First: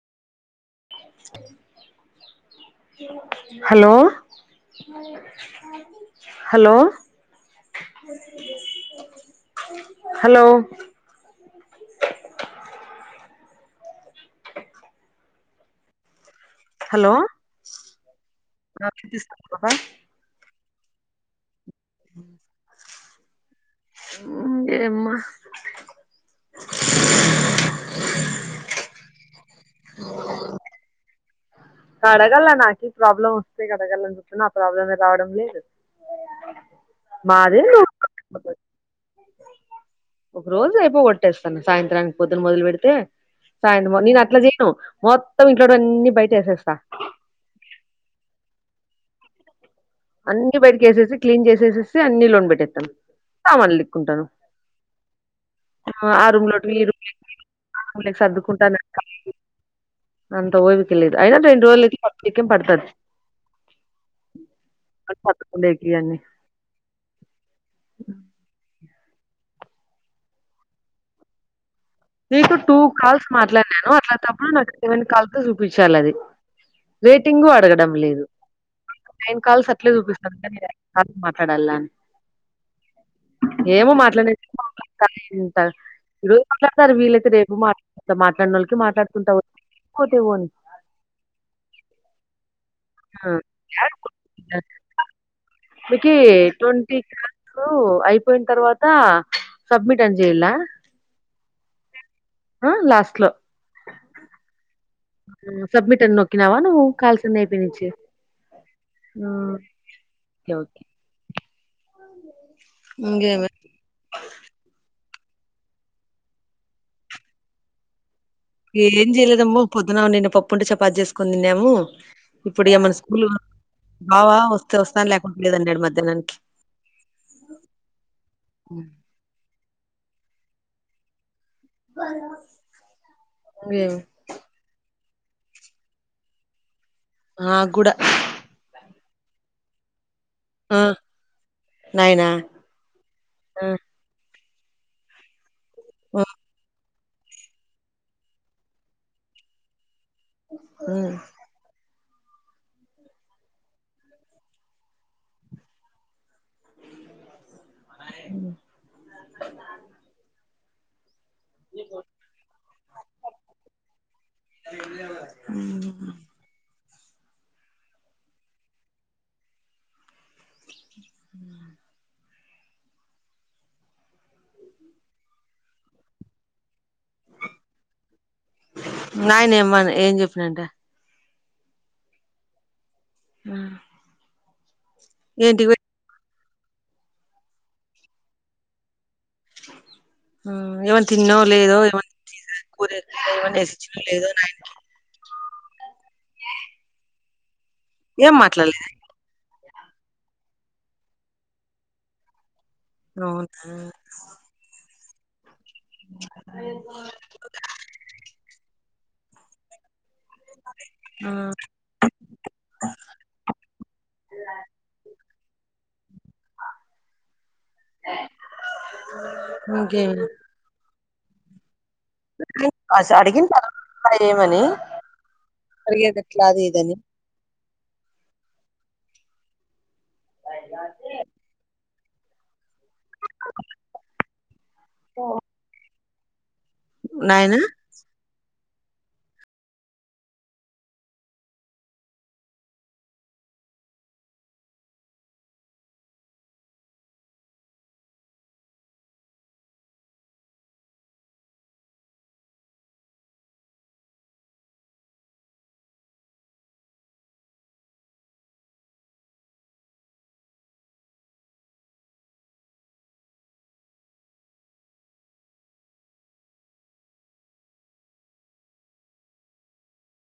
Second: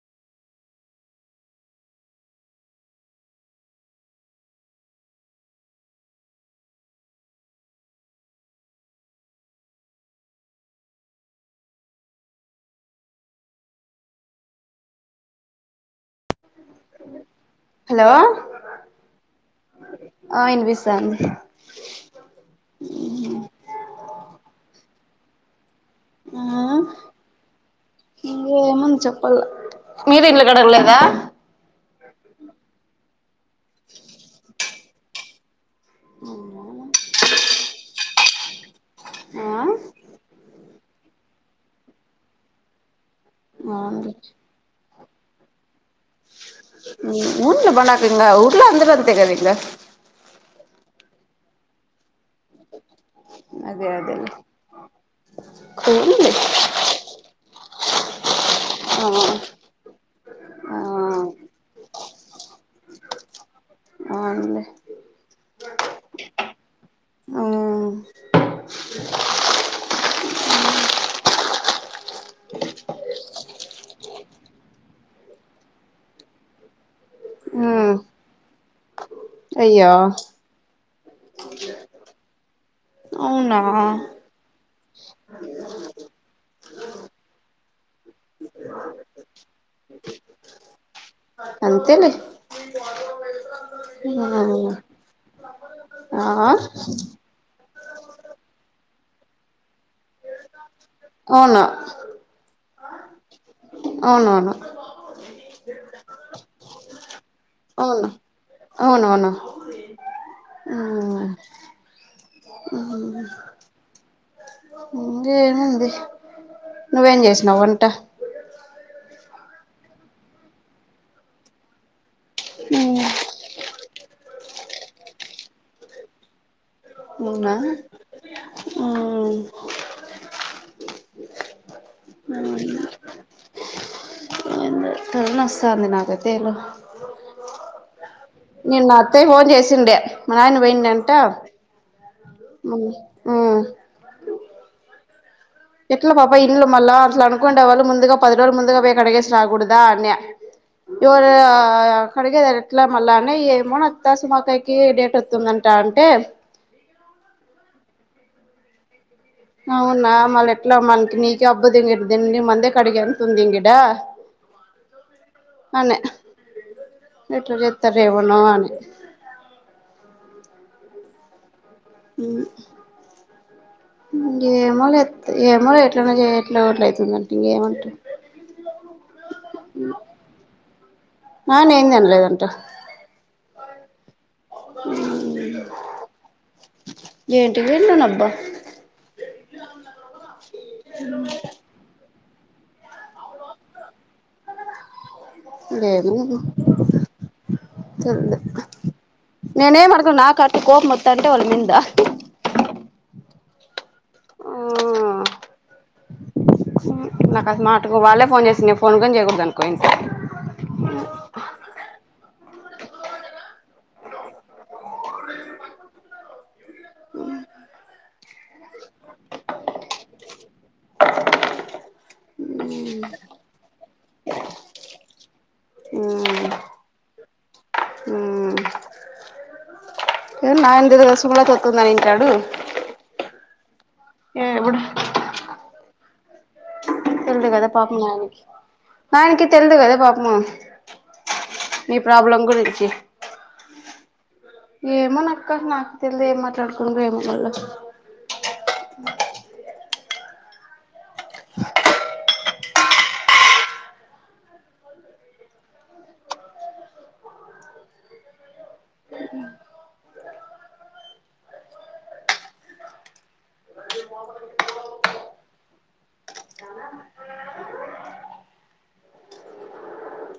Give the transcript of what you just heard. Hello hello hello hello hello [unintelligible] అ మ్మ్ ఏమై ఆ ఇ ఏముంది చెప్ మీరు ఇల్లు కడగా లేదా కడగల్ల నాకి ప్రాబ్లం ఫ్రీగా అడగాలని చూతున ఆ ప్రబ్ రావడం లేదు మాది అబ్బాయి [unintelligible] ఒక రోజు అయిపో కొట్టేస్తాను సాయంత్రానికి పొద్దున మొదలు పెడితే సాయం అవునులే నేను అట్లా చేయను మొత్తం ఇంట్లో ఉన్ అన్ని బెట్ బణాకింగా అఊ [unintelligible] లో అందగత్తె కదా ఇంకా అన్ని బయటి ఏసేసి క్లీన్ చేసేసేసి అన్నిలో ట్టేస్తాం సామాన్లు అదే దిక్కుంటరు అదేలే ఆ పోనీలే రూమ్ లో [inaudible] ముల్లె సద్దుకు కుంటాను ఆ [inaudible] అంత ఆ ఓపికె లేదు అయినా రెండు రోజులకి పకేం పడతది అవునులే అతుకు అతుకులే గీయాన్ని మ్మ్ నీకు టూ కాల్స్ మాట్లాడినాను, అట్లాంటప్పుడు నాకు సెవెన్ కాల్స్ చూపించాలది రేటింగు అడగడం మ్మ్ లేదు నైన్ కాల్స్ అయ్యో అట్లనే చూపిస్తంద నీది కాల్స్ మాట్లాడాల్ల అవునా ఏమో మాట్లాడ [inaudible] ఇంత రూ సారే వీళ్లయితే రేపు మాట్లాడుతా మాట్లాడిన వాళ్ళకి మాట్లాడుకుంటా పోత్ అంతేలే ఆ! ఆ ఇంతకి ఎటువంటి క్లాత్ ఇప్పుడు అయిపోయిన తర్వాత సబ్మిట్ అని చెయల్ల అవునా హ లాస్ట్ లో అవునవును సబమిట్ అని నొకిినవా నువు కాల్ అవును ఆ! అవునువును ఓకే. ఓకే. ఉమ్ అఓ ఇంగేమి ఇకేమంది నువ్వేం చేసినావ్ వంట ఏం చేయలేదమ్మో పొద్దున నిన్న పప్పుంటే చపాతి చేసుకుని తిన్నాము ఇప్పుడు ఏమన్న స్కూల్ బావా వస్తే వస్తా లేయాకుంటె లేదు అన్నాడు మధ్య ననీకి మూనా బ [inaudible] లెవు తది నస్తాంది నాదతేలు నక్గుడ నిన్న అత్తయి ఫోన్ చేసిండే మా నాయన ఆ పోయిడింటా నాయనా మ్ ఆ ఎట్లా ఆ పాప ఇలు మల్ల అట్లా అనుకుంటే వాళ్ళ ముందుగా పది రోజులు ముగాేకు అడిగేసి రాకూదా అని ఎదు ఆ ఆ ఆ కడిగేద ఎట్లా మళ్ళా అనే ఏమోత్తాసు మాకాయకి డేట్ వస్తుతుందంట అంటే అవునా మళ్ళ ఎట్లా మనకి నీ హబ్బింగి ద నివ మందే కడిగి అంతతుంది గిడ అనే ఎట్ల చేస్తాదో ఏమో అని మ్ మ్ ఏమోలే ఏమో ఎట్లన్న చేయి ఎట్ల గట్లవుతది నాయినేమ ఏం చెప్పినంట నాయన ఏం అనలేదంట మ్ మ్ ఏంటి పోయిన నబ్బా మ్ ఏమన్నా తిన్నవ లేదో ఏమన్నా [unintelligible] లేేదులేమా ఏం మాట్లాడలేదే నేనేం అడగన్ నాక్ అటే కోపం అత్తంటే వాళ్ళ మింద అవును ఆ నాక్ అస్ మాట్ కు వాళ్ళే ఫోన్ చేసింది. నేను ఫోన్ గన్ చేయకూడదు జన్ కో ఇంకా ఆ హ్మ్ హు ఇంకేమి అడిగిన తర్వాత ఏమని అడిగేదెట్ల అది ఇదని ఏ నాయంత తెలుసు గుడ ఇంత వస్తుందని నడూ ఏ ఎవడ పెళ్ళి నాయన గదా పాపం ఆయనకి ఆయనకి తెలిదు కదా పాపము నీ ప్రాబ్లం గురించి ఏమో నక్కా నాకు తెలిదు ఏం మాట్లాడుకుండ్రో ఏమో మళ్ళా